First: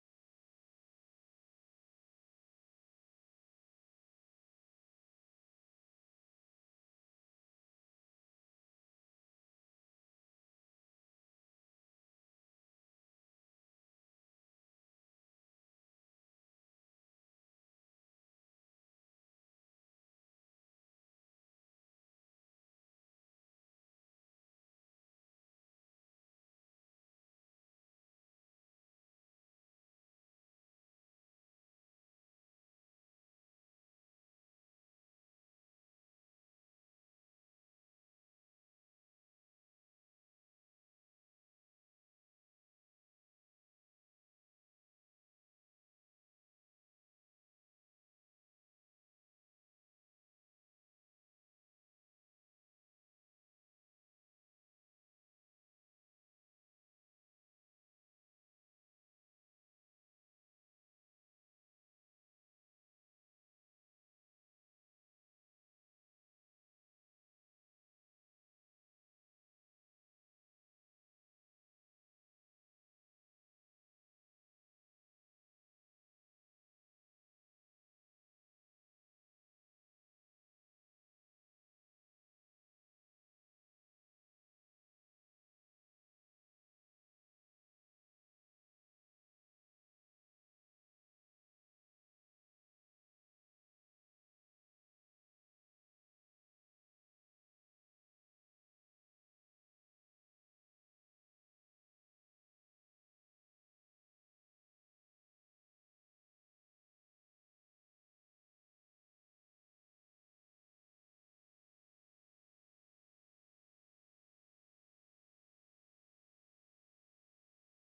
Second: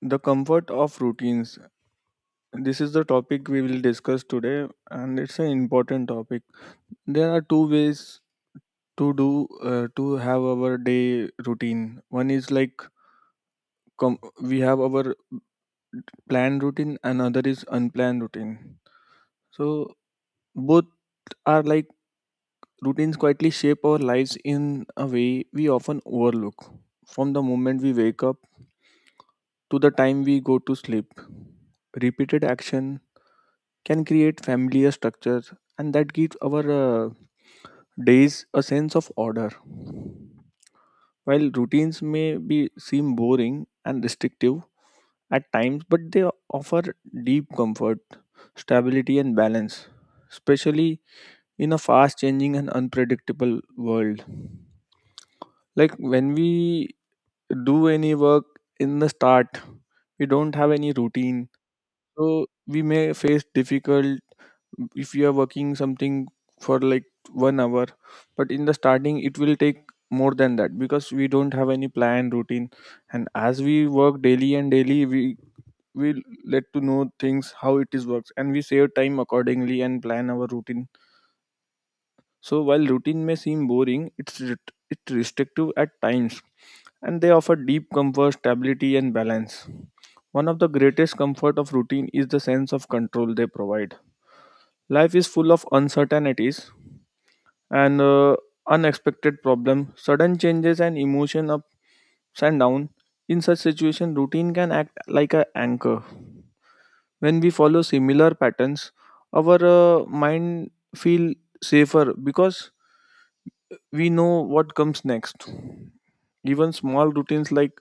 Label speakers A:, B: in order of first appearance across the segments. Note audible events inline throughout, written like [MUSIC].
A: The comfort of routines. This is the topic we will discuss today, and it's an important topic. There are two ways to do to have our day routine. One is like we have our planned routine, another is unplanned routine. So both are like routines quietly shape our lives in a way we often overlook. From the moment we wake up to the time we go to sleep, repeated action can create familiar structures, and that gives our days a sense of order. While routines may be seem boring and restrictive at times, but they offer deep comfort, stability, and balance, especially in a fast changing and unpredictable world. Like when we do any work in the start, we don't have any routine. So we may face difficult if you are working something for like 1 hour, but in the starting it will take more than that because we don't have any plan routine. And as we work daily and daily, we will let to know things how it is works, and we save time accordingly and plan our routine. So while routine may seem boring, it's restrictive at times, and they offer deep comfort, stability, and balance. One of the greatest comfort of routine is the sense of control they provide. Life is full of uncertainties and unexpected problems, sudden changes, and emotion ups and down. In such situation, routine can act like an anchor. When we follow similar patterns, our mind feel safer because we know what comes next. Even small routines like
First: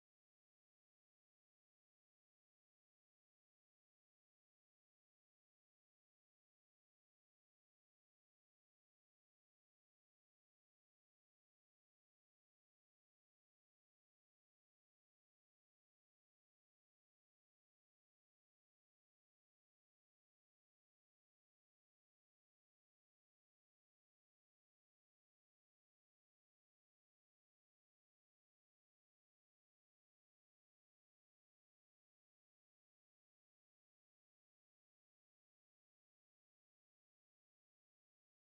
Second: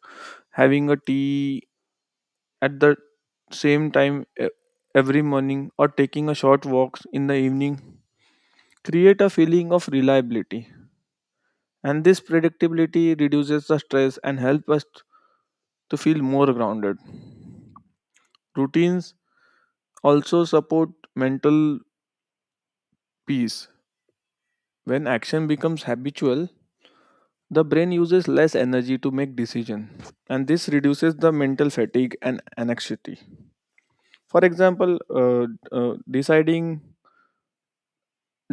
A: having a tea at the same time e- every morning or taking a short walks in the evening create a feeling of reliability. And this predictability reduces the stress and helps us to feel more grounded. Routines also support mental peace. When action becomes habitual, the brain uses less energy to make decisions, and this reduces the mental fatigue and anxiety. For example, deciding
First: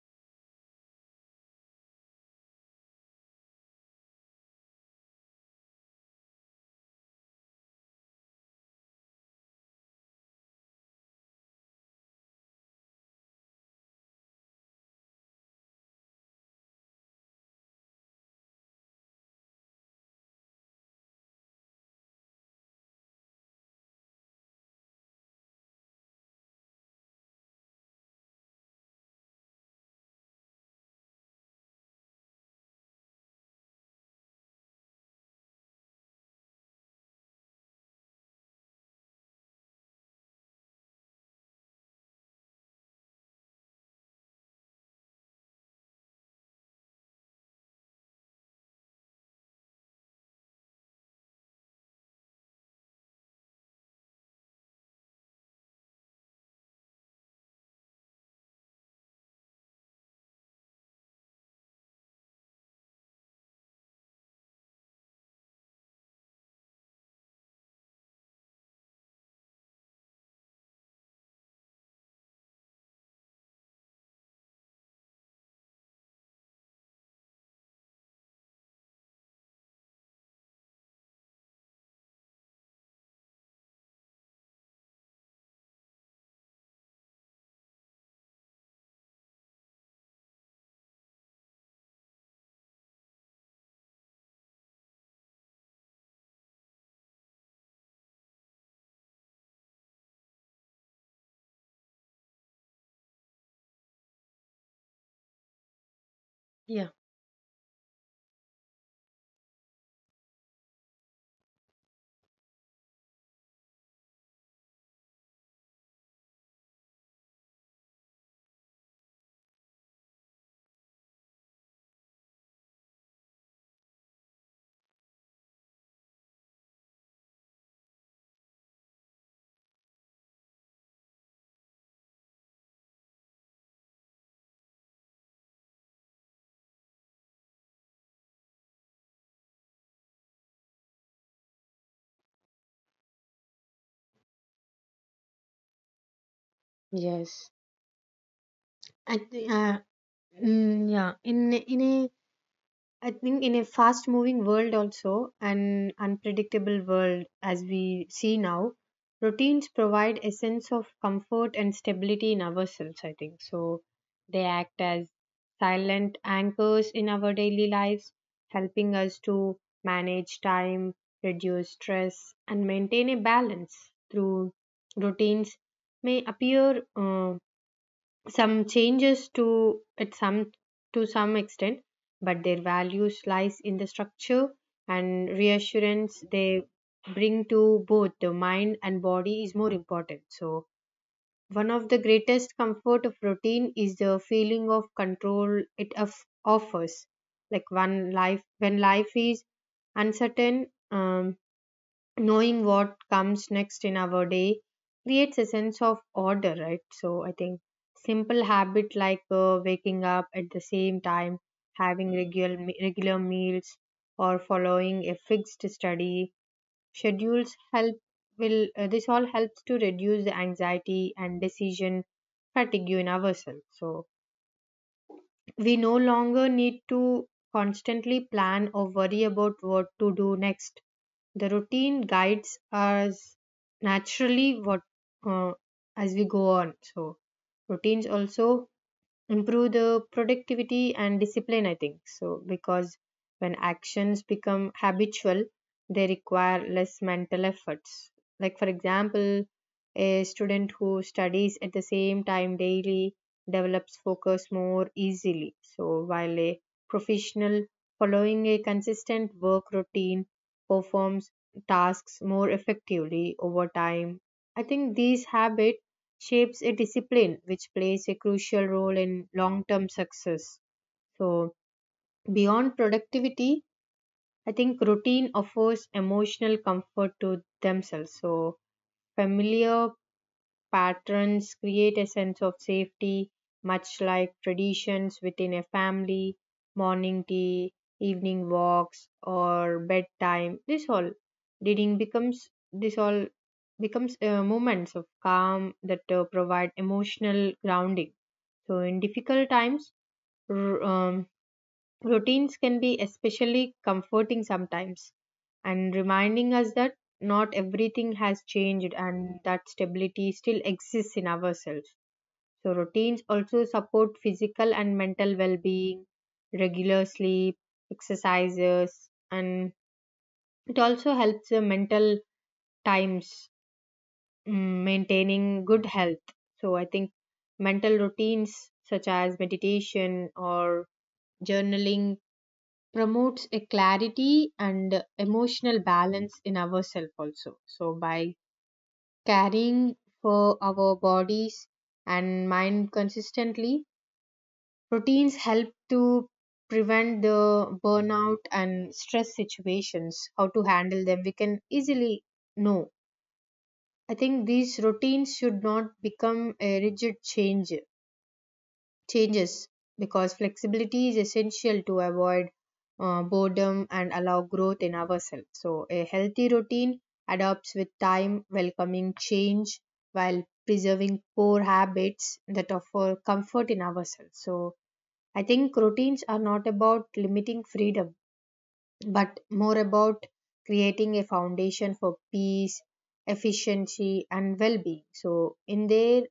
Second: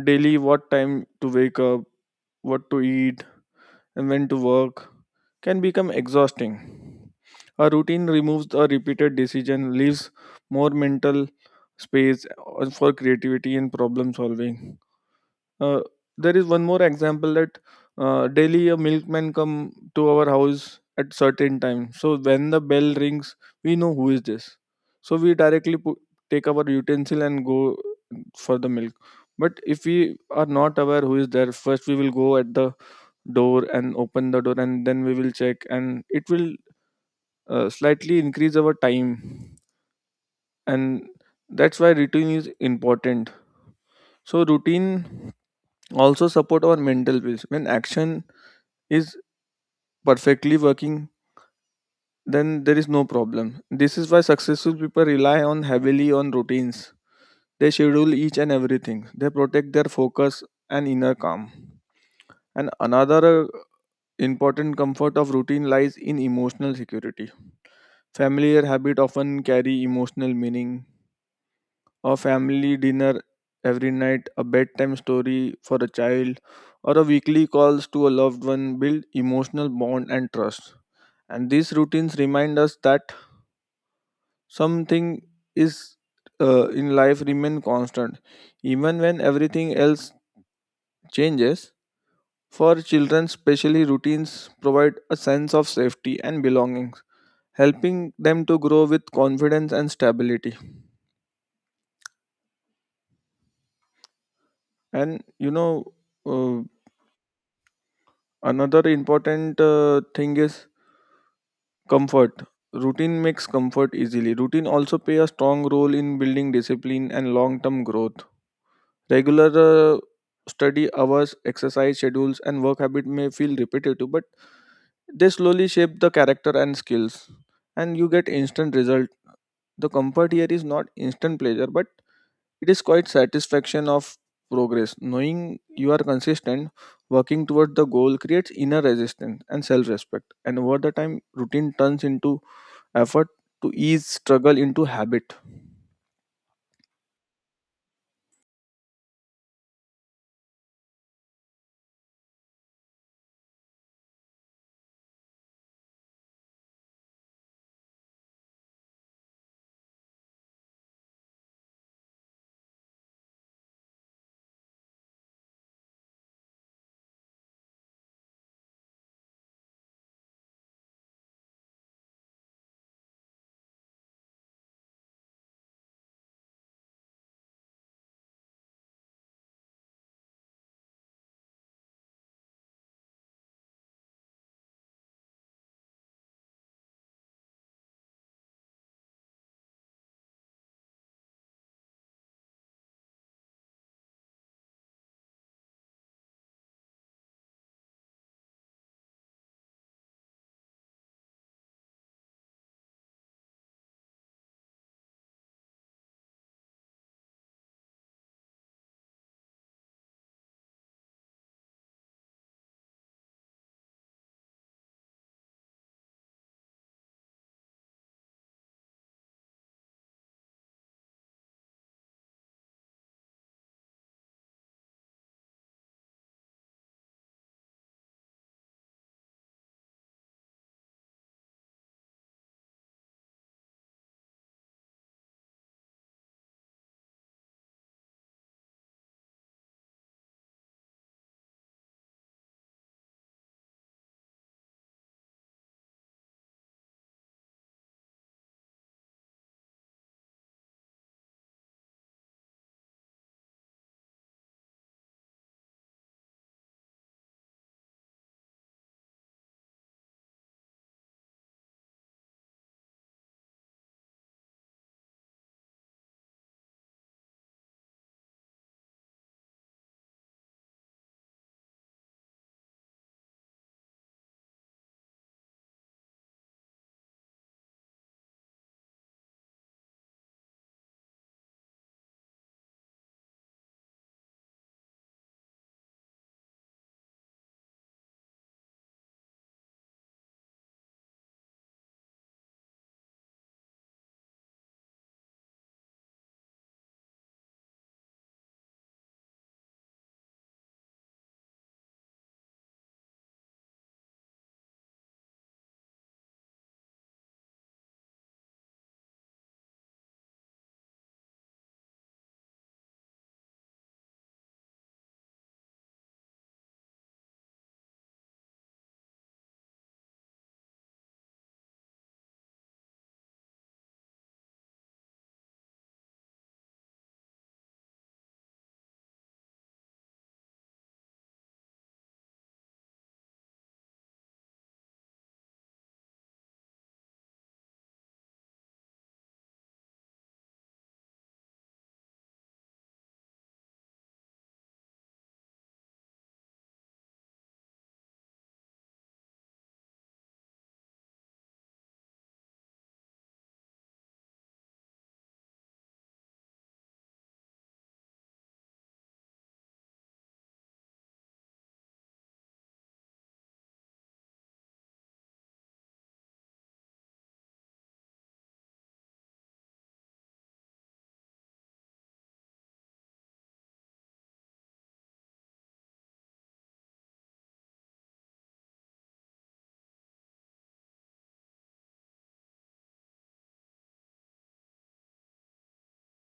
A: daily what time to wake up, what to eat, and when to work can become exhausting. A routine removes a repeated decision, leaves more mental space for creativity and problem solving. Uh, there is one more example that daily a milkman come to our house at certain time. So when the bell rings, we know who is this. So we directly put, take our utensil and go for the milk. But if we are not aware who is there, first we will go at the door and open the door and then we will check and it will slightly increase our time, and that's why routine is important. So routine also support our mental peace. When action is perfectly working, then there is no problem. This is why successful people rely on heavily on routines. They schedule each and everything, they protect their focus and inner calm. And another important comfort of routine lies in emotional security. Familiar habit often carry emotional meaning. A family dinner every night, a bedtime story for a child, or a weekly calls to a loved one build emotional bond and trust. And these routines remind us that something is in life remain constant, even when everything else changes. For children, especially routines provide a sense of safety and belonging, helping them to grow with confidence and stability. And uh,
B: Yeah.
A: another important thing is comfort. Routine makes comfort easily. Routine also play a strong role in building discipline and long-term growth. Regular study hours, exercise schedules, and work habit may feel repetitive, but they slowly shape the character and skills, and you get instant result. The comfort here is not instant pleasure, but it is quite satisfaction of progress. Knowing you are consistent, working toward the goal creates inner resistance and self-respect. And over the time, routine turns into effort to ease struggle into habit.
B: Yes. I think, mm, yeah, in a I think in a fast moving world, also an unpredictable world as we see now, routines provide a sense of comfort and stability in ourselves, I think so. They act as silent anchors in our daily lives, helping us to manage time, reduce stress, and maintain a balance through routines may appear. Some changes to at some to some extent, but their values lies in the structure and reassurance they bring to both the mind and body is more important. So one of the greatest comfort of routine is the feeling of control it offers, like one life when life is uncertain. um, Knowing what comes next in our day creates a sense of order, right? So I think simple habit like waking up at the same time, having regular meals or following a fixed study schedules help will, this all helps to reduce the anxiety and decision fatigue in ourselves. So we no longer need to constantly plan or worry about what to do next. The routine guides us naturally what, uh, as we go on. So routines also improve the productivity and discipline, I think so, because when actions become habitual, they require less mental efforts. Like for example, a student who studies at the same time daily develops focus more easily. So while a professional following a consistent work routine performs tasks more effectively over time, I think these habits shapes a discipline which plays a crucial role in long term success. So, beyond productivity, I think routine offers emotional comfort to themselves. So, familiar patterns create a sense of safety, much like traditions within a family, morning tea, evening walks, or bedtime. This all reading becomes, this all becomes moments of calm that provide emotional grounding. So, in difficult times, r- um, routines can be especially comforting sometimes, and reminding us that not everything has changed and that stability still exists in ourselves. So, routines also support physical and mental well being, regular sleep, exercises, and it also helps the mental times, maintaining good health. So, I think mental routines such as meditation or journaling promotes a clarity and emotional balance in ourselves also. So by caring for our bodies and mind consistently, routines help to prevent the burnout and stress situations, how to handle them we can easily know. I think these routines should not become a rigid change changes, because flexibility is essential to avoid boredom and allow growth in ourselves. So, a healthy routine adapts with time, welcoming change while preserving core habits that offer comfort in ourselves. So, I think routines are not about limiting freedom, but more about creating a foundation for peace, efficiency, and well being. So, in their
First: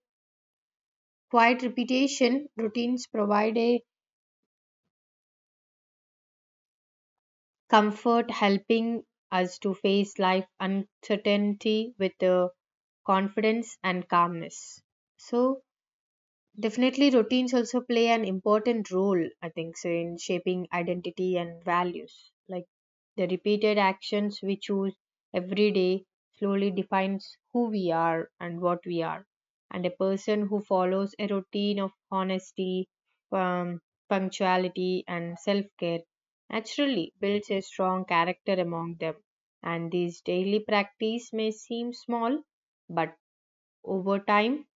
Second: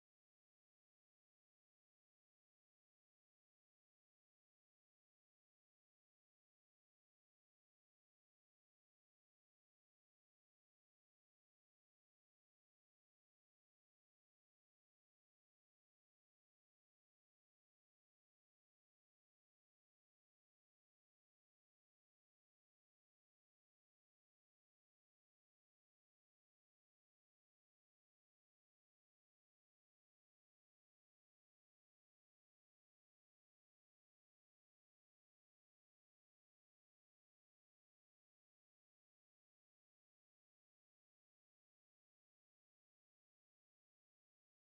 B: quiet repetition, routines provide a comfort helping us to face life uncertainty with confidence and calmness. So definitely, routines also play an important role, I think, so in shaping identity and values. Like the repeated actions we choose every day slowly defines who we are and what we are. And a person who follows a routine of honesty, um, punctuality, and self care naturally builds a strong character among them. And these daily practice may seem small, but over time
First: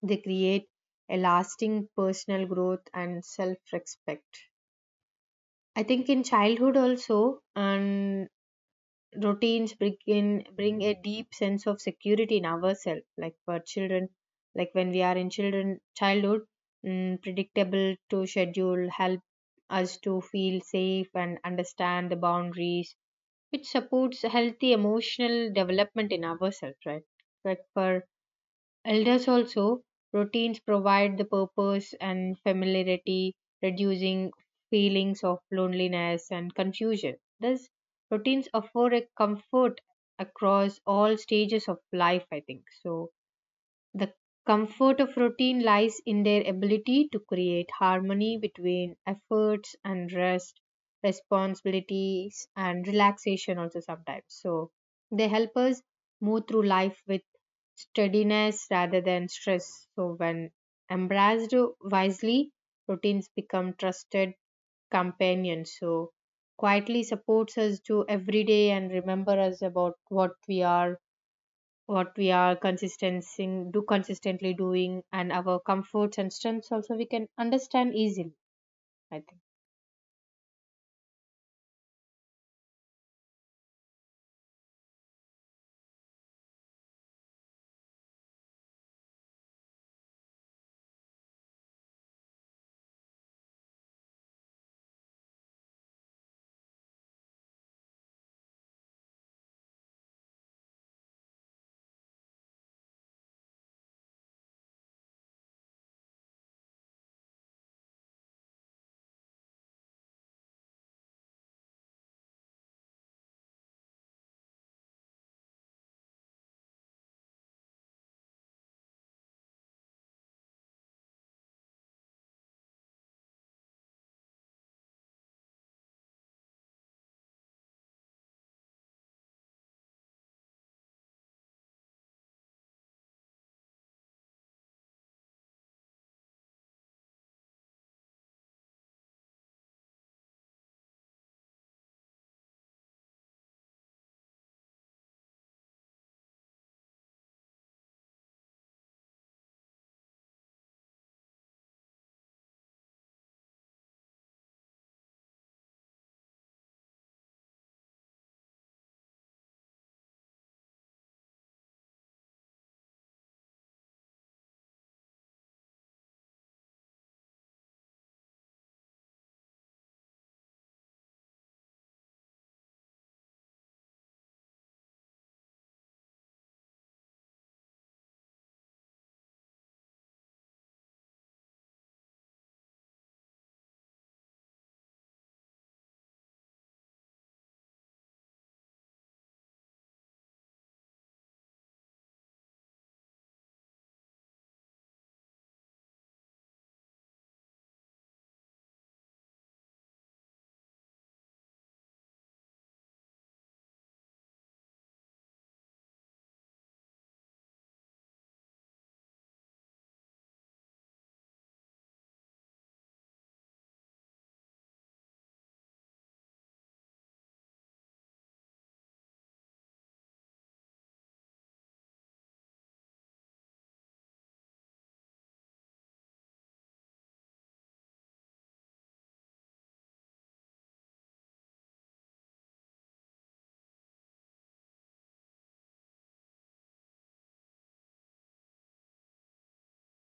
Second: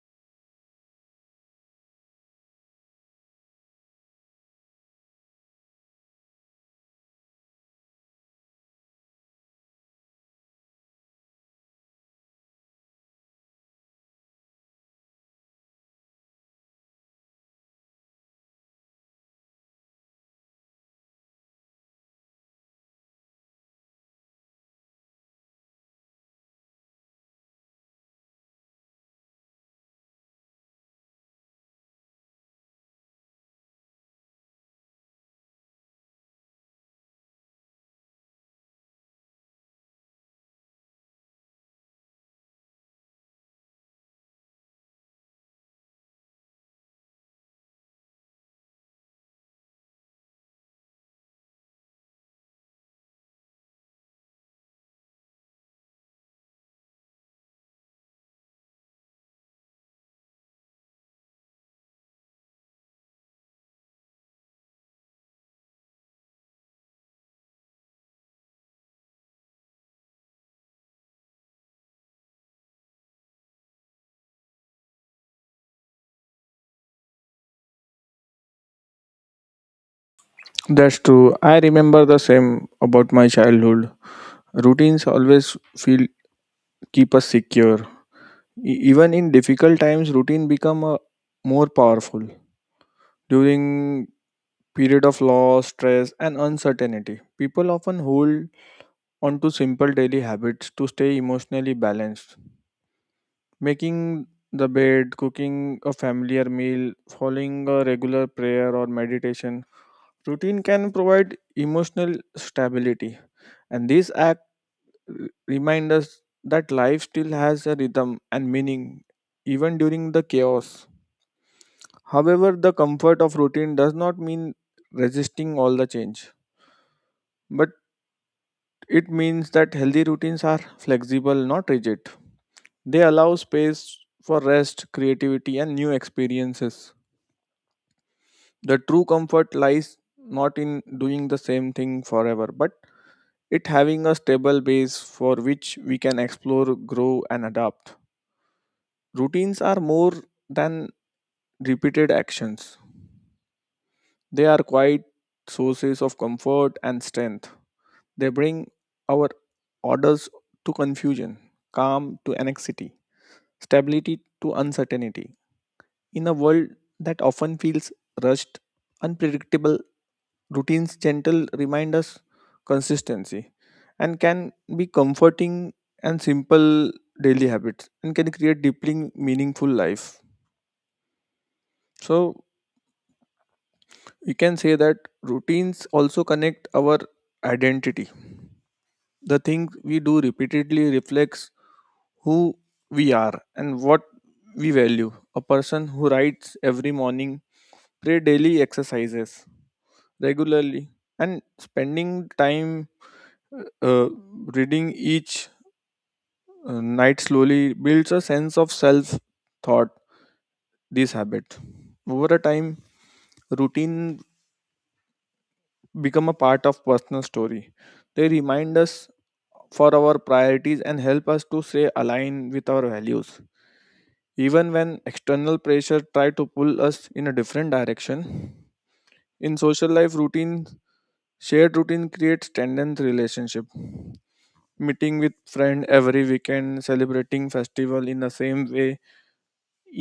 B: they create a lasting personal growth and self respect. I think in childhood also, and routines bring a deep sense of security in ourselves. Like for children, like when we are in children childhood, predictable to schedule help us to feel safe and understand the boundaries. It supports healthy emotional development in ourselves, right? Like for elders also, routines provide the purpose and familiarity, reducing feelings of loneliness and confusion. Thus, routines afford a comfort across all stages of life, I think. So, the comfort of routine lies in their ability to create harmony between efforts and rest, responsibilities and relaxation, also sometimes. So they help us move through life with steadiness rather than stress. So when embraced wisely, routines become trusted companions. So quietly supports us to every day and remember us about what we are consistency do consistently doing, and our comforts and strengths also we can understand easily, I think.
A: That's true. I remember the same about my childhood. Routines always feel keep us secure. Even in difficult times, routine become a more powerful during period of loss, stress, and uncertainty. People often hold onto simple daily habits to stay emotionally balanced. Making the bed, cooking a familiar meal, following a regular prayer or meditation routine can provide emotional stability. And these acts remind us that life still has a rhythm and meaning even during the chaos. However, the comfort of routine does not mean resisting all the change, but it means that healthy routines are flexible, not rigid. They allow space for rest, creativity, and new experiences. The true comfort lies not in doing the same thing forever, but it having a stable base for which we can explore, grow, and adapt. Routines are more than repeated actions. They are quiet sources of comfort and strength. They bring our orders to confusion, calm to anxiety, stability to uncertainty. In a world that often feels rushed, unpredictable, routine's gentle remind us consistency and can be comforting, and simple daily habits and can create deeply meaningful life. So we can say that routines also connect our identity. The things we do repeatedly reflects who we are and what we value. A person who writes every morning, pray daily exercises, regularly, and spending time uh, uh, reading each night slowly builds a sense of self thought this habit. Over a time, routine become a part of personal story. They remind us for our priorities and help us to stay aligned with our values, even when external pressure try to pull us in a different direction. In social life routine, shared routine creates tendon relationship, meeting with friend every weekend, celebrating festival in the same way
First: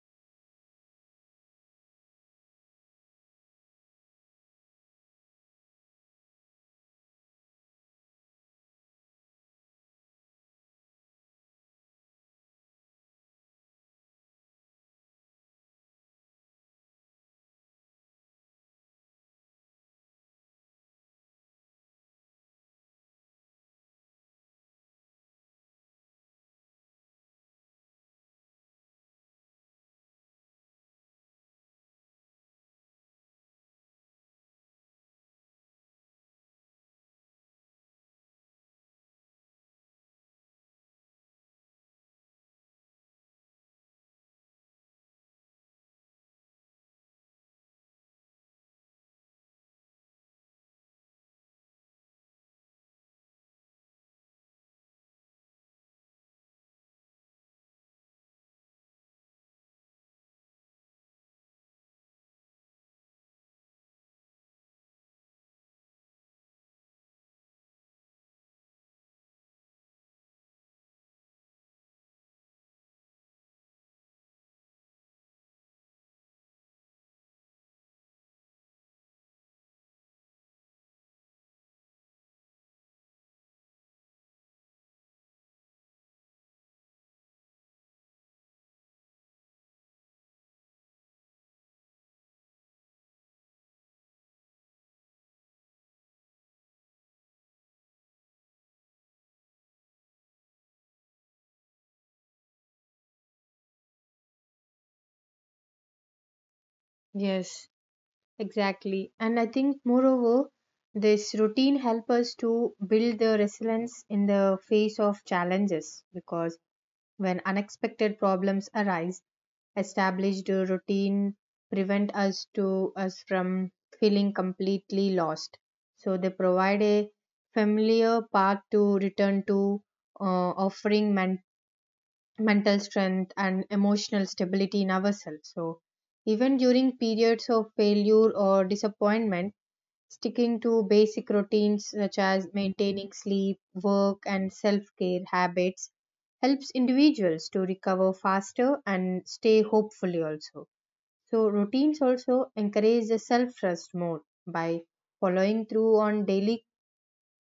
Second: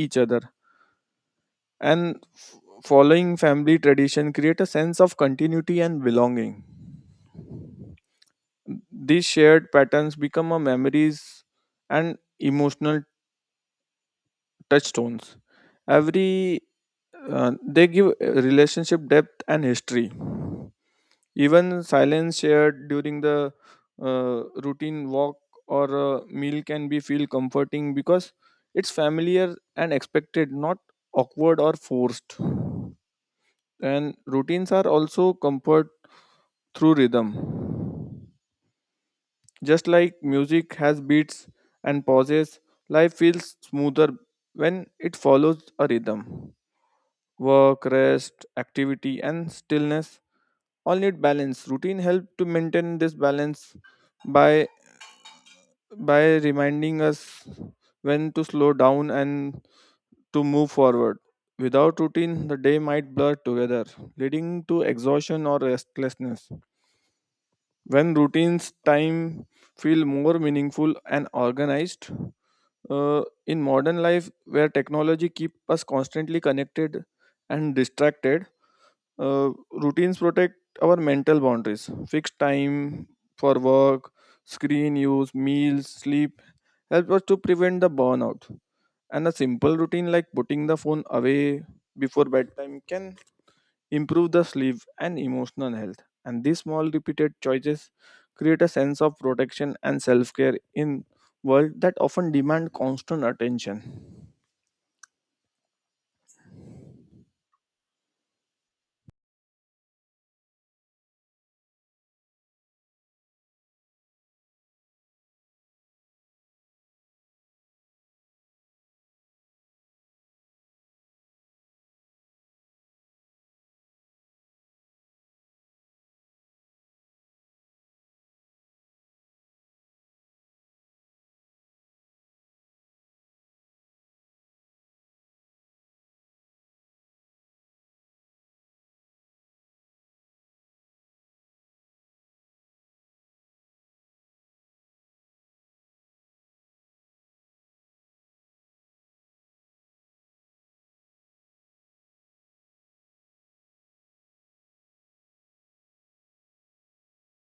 A: each other, and following family tradition create a sense of continuity and belonging. These shared patterns become a memories and emotional touchstones. Every They give relationship depth and history. Even silence shared during the routine walk or a meal can be feel comforting because it's familiar and expected, not awkward or forced. And routines are also comfort through rhythm. Just like music has beats and pauses, life feels smoother when it follows a rhythm. Work, rest, activity, and stillness all need balance. Routine help to maintain this balance by by reminding us when to slow down and to move forward. Without routine, the day might blur together, leading to exhaustion or restlessness. When routines, time feel more meaningful and organized. In modern life, where technology keep us constantly connected and distracted, routines protect our mental boundaries. Fixed time for work, screen use, meals, sleep help us to prevent the burnout. And a simple routine like putting the phone away before bedtime can improve the sleep and emotional health. And these small repeated choices create a sense of protection and self-care in world that often demand constant attention.
B: Yes, exactly, and I think moreover this routine help us to build the resilience in the face of challenges, because when unexpected problems arise, established routine prevent us from feeling completely lost. So they provide a familiar path to return to, offering mental strength and emotional stability in ourselves. So even during periods of failure or disappointment, sticking to basic routines such as maintaining sleep work and self-care habits helps individuals to recover faster and stay hopefully also. So, routines also encourage the self trust more. By following through on daily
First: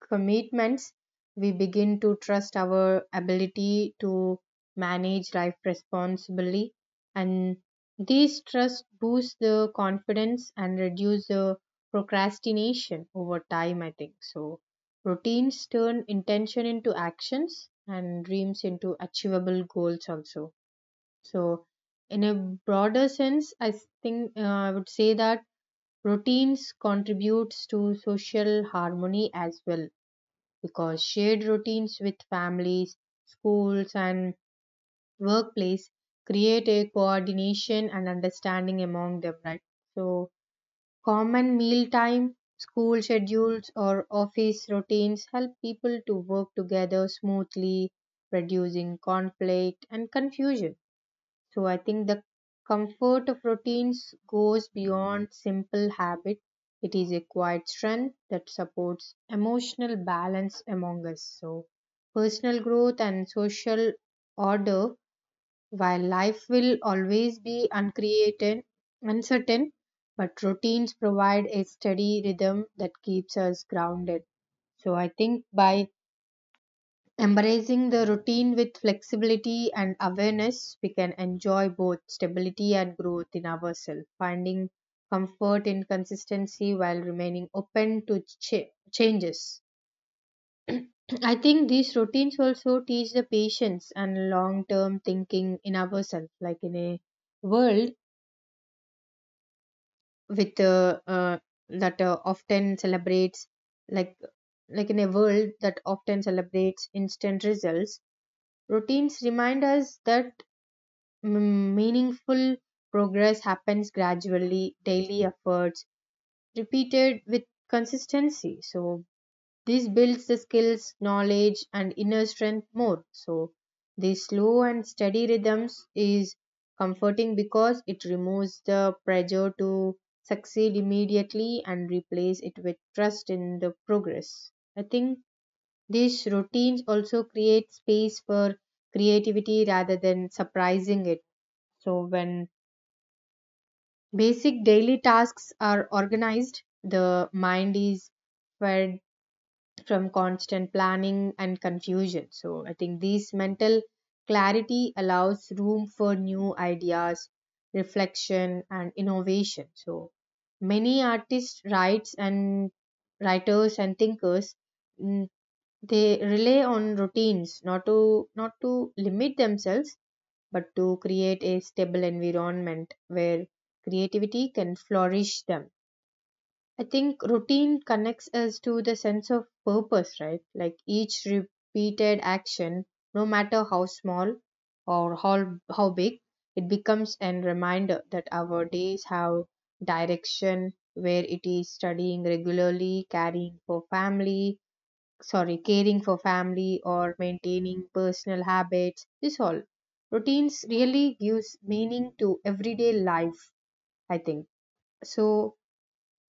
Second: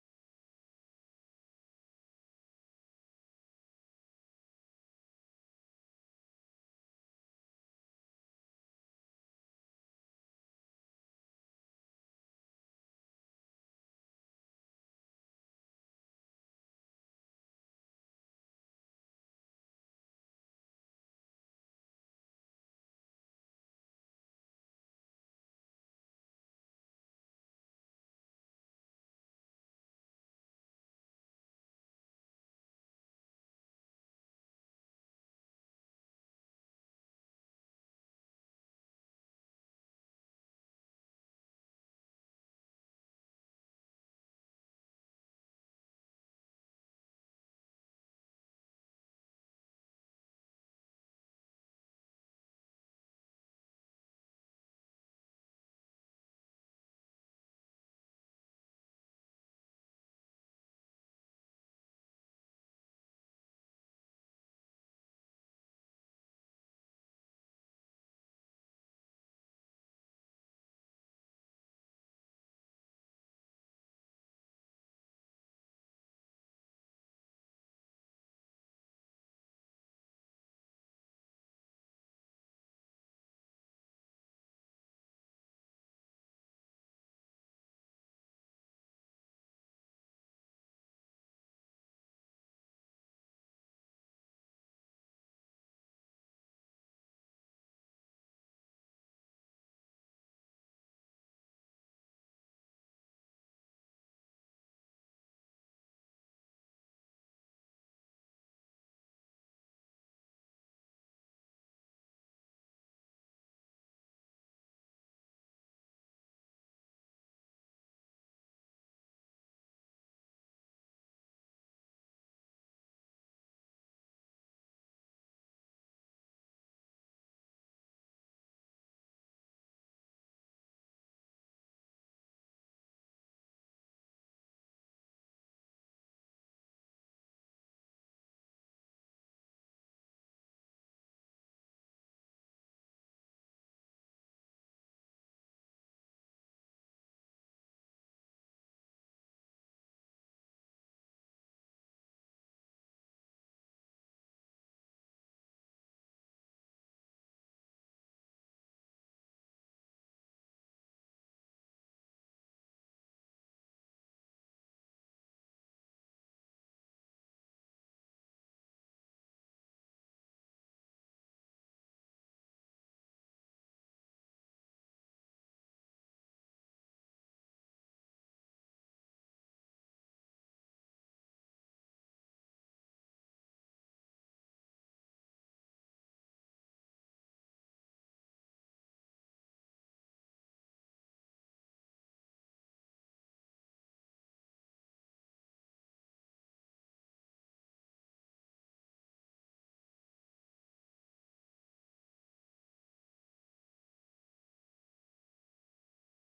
B: commitments, we begin to trust our ability to manage life responsibly. And these trust boosts the confidence and reduce the procrastination over time, I think. So, routines turn intention into actions and dreams into achievable goals also. So, in a broader sense, I think I would say that routines contributes to social harmony as well, because shared routines with families, schools, and workplace create a coordination and understanding among them, right? So, common mealtime, school schedules, or office routines help people to work together smoothly, reducing conflict and confusion. So I think the comfort of routines goes beyond simple habit. It is a quiet strength that supports emotional balance among us. So personal growth and social order, while life will always be uncreated, uncertain, but routines provide a steady rhythm that keeps us grounded. So I think by embracing the routine with flexibility and awareness, we can enjoy both stability and growth in ourselves, finding comfort in consistency while remaining open to changes. [CLEARS THROAT] I think these routines also teach the patience and long term thinking in ourselves, like in a world with that often celebrates, like like in a world that often celebrates instant results. Routines remind us that meaningful progress happens gradually, daily efforts repeated with consistency. So, this builds the skills, knowledge, and inner strength more. So, this slow and steady rhythms is comforting because it removes the pressure to succeed immediately and replace it with trust in the progress. I think these routines also create space for creativity rather than surprising it. So, when basic daily tasks are organized, the mind is fed from constant planning and confusion. So, I think this mental clarity allows room for new ideas, reflection, and innovation. So, many artists, writes and writers and thinkers mm, they rely on routines not to limit themselves, but to create a stable environment where creativity can flourish them. I think routine connects us to the sense of purpose, right? Like each repeated action, no matter how small or how big, it becomes a reminder that our days have direction, where it is studying regularly, caring for family or maintaining personal habits, this all. Routines really gives meaning to everyday life, I think. So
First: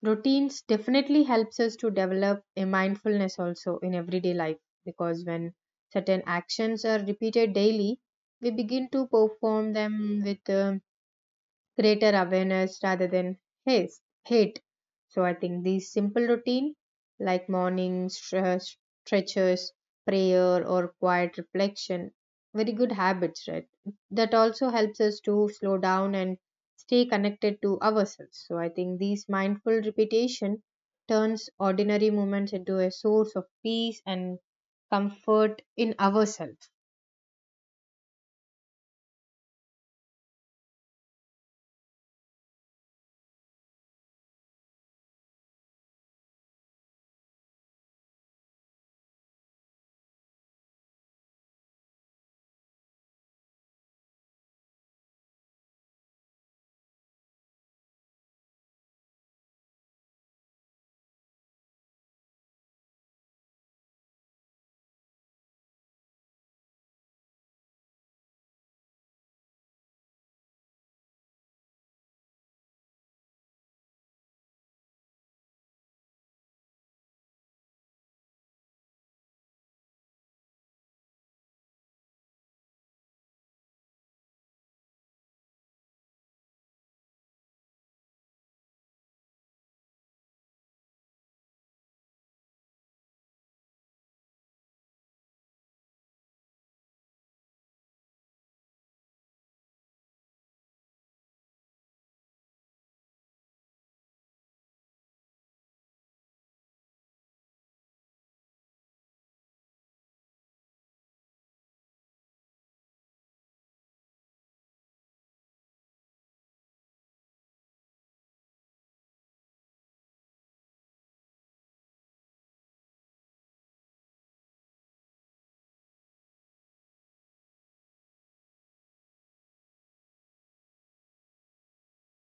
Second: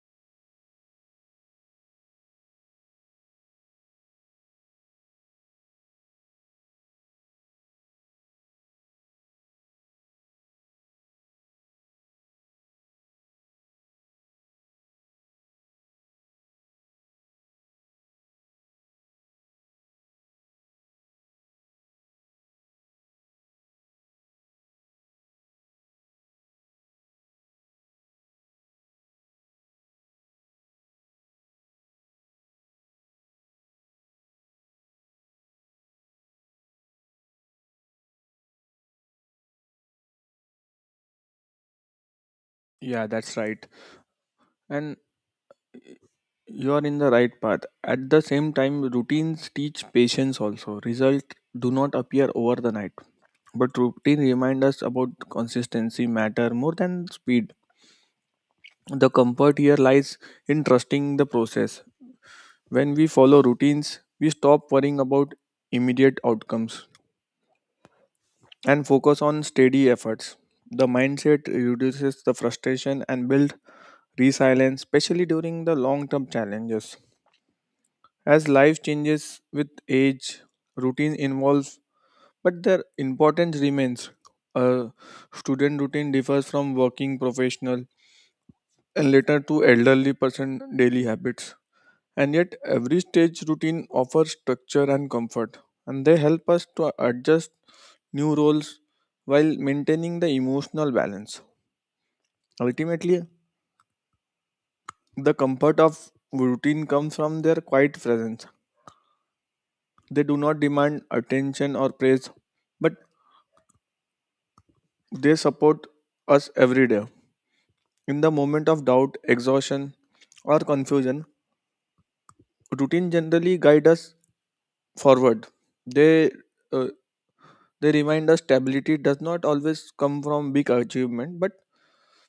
B: routines definitely helps us to develop a mindfulness also in everyday life, because when certain actions are repeated daily, we begin to perform them with greater awareness rather than haste, hate. So I think these simple routine like morning stretches, prayer or quiet reflection, very good habits, right? That also helps us to slow down and stay connected to ourselves. So I think these mindful repetition turns ordinary moments into a source of peace and comfort in ourselves.
A: Yeah, that's right. And you are in the right path. At the same time, routines teach patience also. Results do not appear over the night, but routine remind us about consistency matter more than speed. The comfort here lies in trusting the process. When we follow routines, we stop worrying about immediate outcomes and focus on steady efforts. The mindset reduces the frustration and build resilience, especially during the long-term challenges. As life changes with age, routine evolves, but their importance remains. A student routine differs from working professional, and later to elderly person daily habits. And yet every stage routine offers structure and comfort, and they help us to adjust new roles while maintaining the emotional balance. Ultimately, the comfort of routine comes from their quiet presence. They do not demand attention or praise, but they support us every day. In the moment of doubt, exhaustion, or confusion, routine generally guide us forward. They uh, they remind us stability does not always come from big achievement, but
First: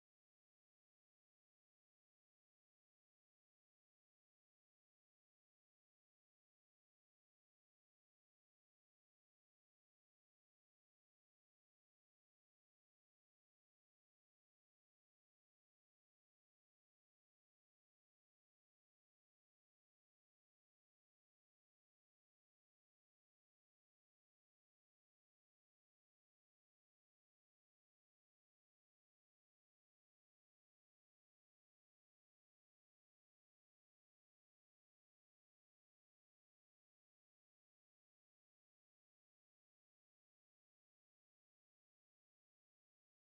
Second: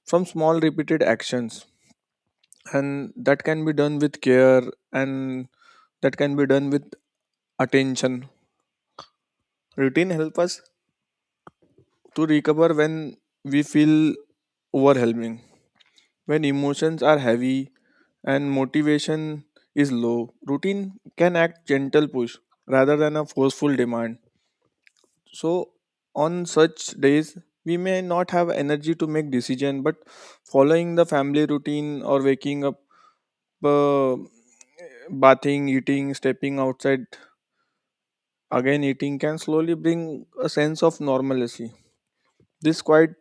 A: from small repeated actions, and that can be done with care, and that can be done with attention. Routine help us to recover when we feel overwhelming. When emotions are heavy, and motivation is low, routine can act gentle push rather than a forceful demand. So on such days, we may not have energy to make decision, but following the family routine or waking up, uh, bathing, eating, stepping outside, again eating can slowly bring a sense of normalcy. This quiet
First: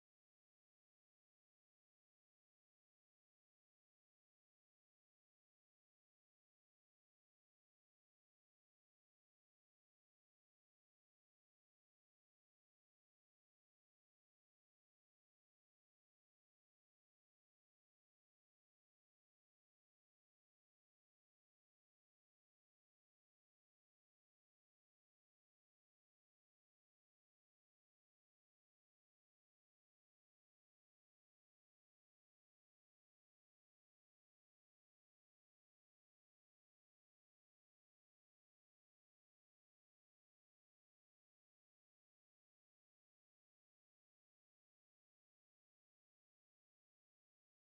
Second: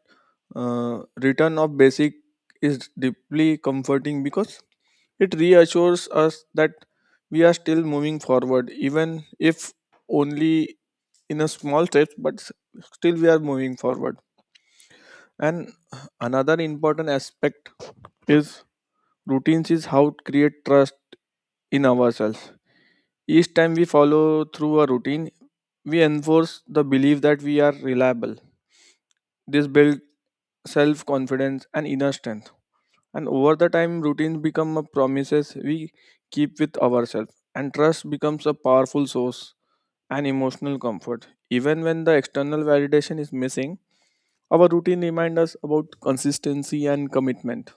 A: return of basic is deeply comforting because it reassures us that we are still moving forward, even if only in a small steps, but still we are moving forward. And another important aspect is routines is how to create trust in ourselves. Each time we follow through a routine, we enforce the belief that we are reliable. This builds self confidence and inner strength. And over the time, routines become a promises we keep with ourselves, and trust becomes a powerful source and emotional comfort. Even when the external validation is missing, our routine reminds us about consistency and commitment.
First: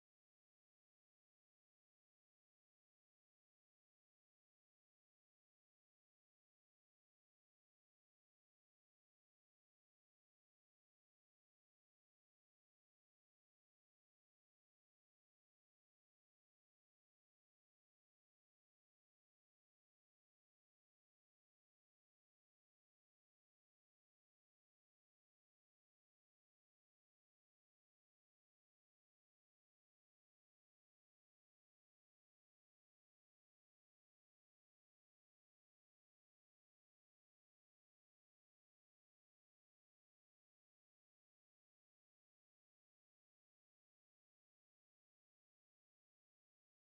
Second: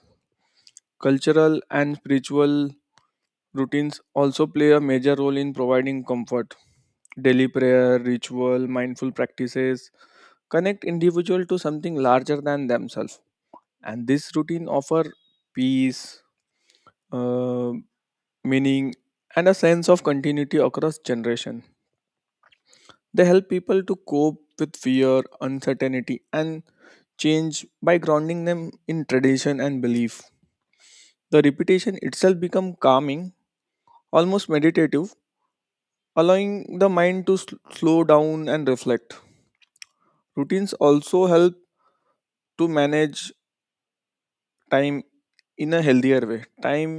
A: Cultural and spiritual routines also play a major role in providing comfort. Daily prayer, ritual, mindful practices connect individual to something larger than themselves, and this routine offer peace, uh, meaning, and a sense of continuity across generation. They help people to cope with fear, uncertainty, and change by grounding them in tradition and belief. The repetition itself becomes calming, almost meditative, allowing the mind to slow down and reflect. Routines also help to manage time in a healthier way. Time,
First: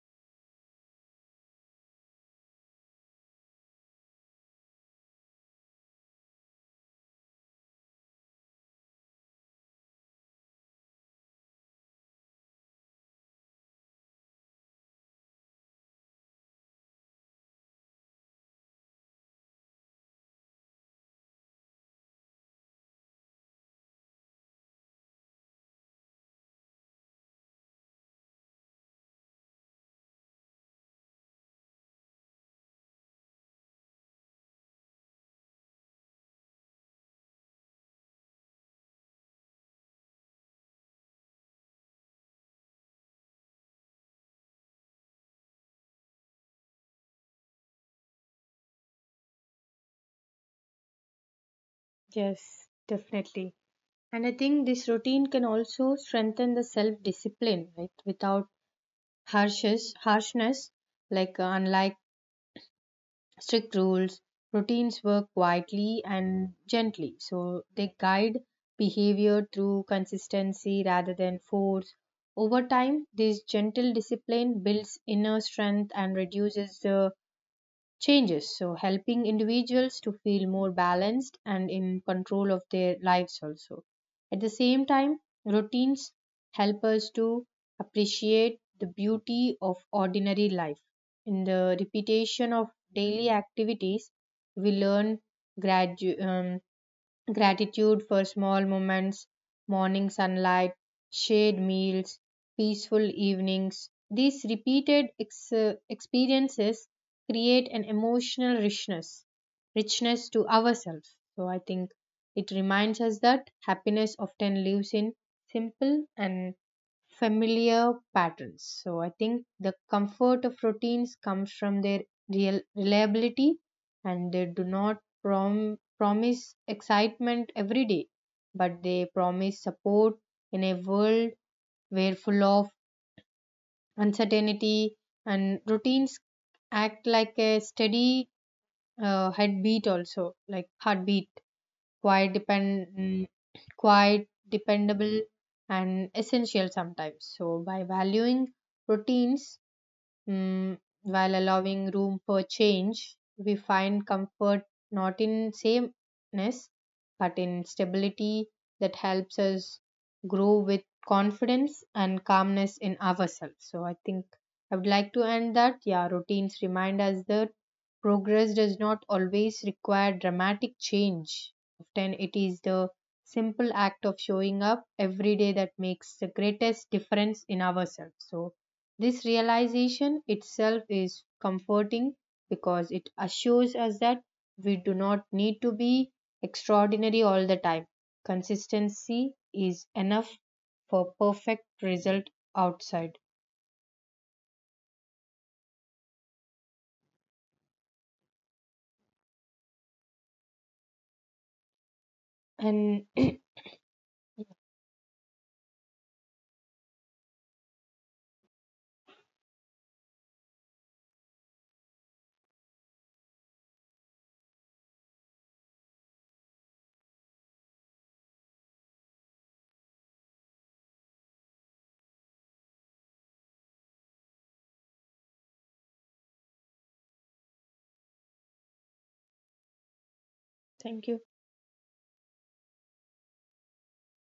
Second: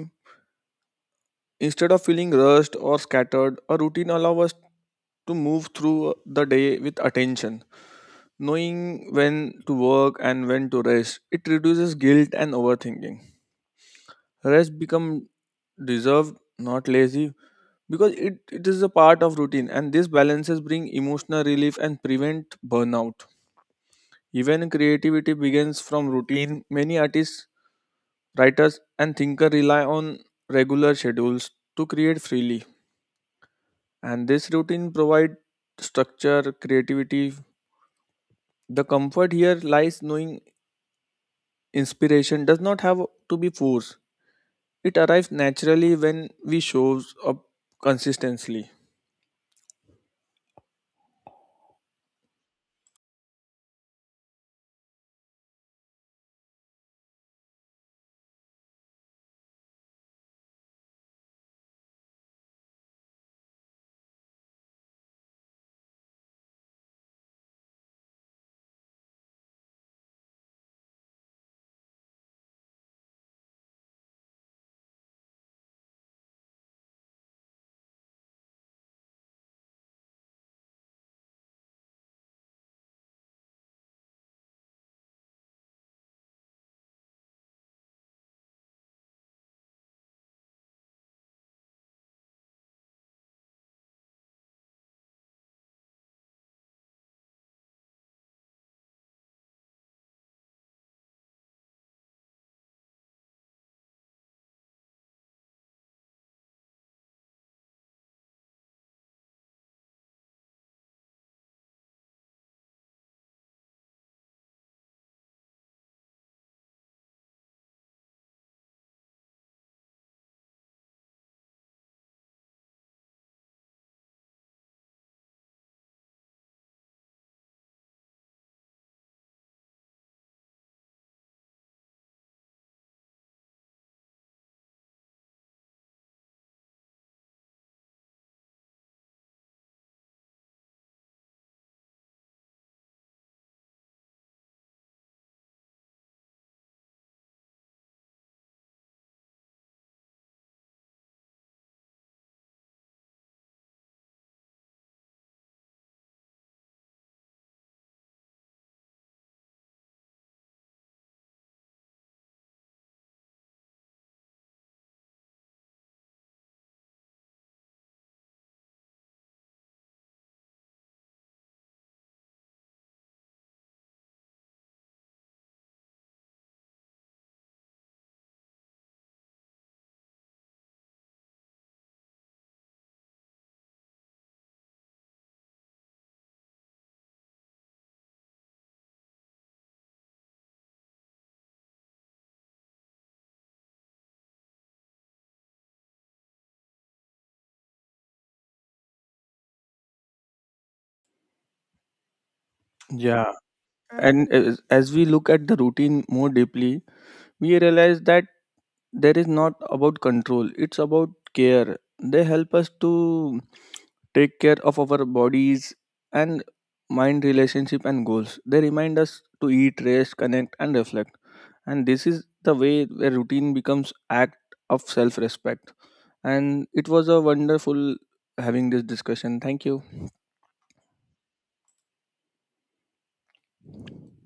A: instead of feeling rushed or scattered, a routine allows us to move through the day with attention, knowing when to work and when to rest. It reduces guilt and overthinking. Rest become deserved, not lazy, because it is a part of routine, and these balances bring emotional relief and prevent burnout. Even creativity begins from routine. Many artists, writers and thinkers rely on regular schedules to create freely. And this routine provide structure, creativity. The comfort here lies knowing inspiration does not have to be forced. It arrives naturally when we show up consistently.
B: Yes, definitely. And I think this routine can also strengthen the self discipline, right? Without harshness, like unlike strict rules, routines work quietly and gently. So they guide behavior through consistency rather than force. Over time, this gentle discipline builds inner strength and reduces the changes. So, helping individuals to feel more balanced and in control of their lives also. At the same time, routines help us to appreciate the beauty of ordinary life. In the repetition of daily activities, we learn gradu- um, gratitude for small moments, morning sunlight, shared meals, peaceful evenings. These repeated experiences create an emotional richness to ourselves. So I think it reminds us that happiness often lives in simple and familiar patterns. So I think the comfort of routines comes from their real reliability, and they do not promise excitement every day, but they promise support in a world where full of uncertainty, and routines act like a steady heartbeat, also like heartbeat quiet quiet, dependable, and essential sometimes. So, by valuing routines, while allowing room for change, we find comfort not in sameness but in stability that helps us grow with confidence and calmness in ourselves. So, I think I would like to end that. Yeah, routines remind us that progress does not always require dramatic change. Often, it is the simple act of showing up every day that makes the greatest difference in ourselves. So, this realization itself is comforting because it assures us that we do not need to be extraordinary all the time. Consistency is enough for perfect result outside. And
A: Yeah,
B: [CLEARS THROAT]
A: and as we look at the routine more deeply, we realize that there is not about control. It's about care. They help us to take care of our bodies and mind relationship and goals. They remind us to eat, rest, connect, and reflect. And this is the way where routine becomes act of self-respect. And it was a wonderful having this discussion, thank you.
B: thank you.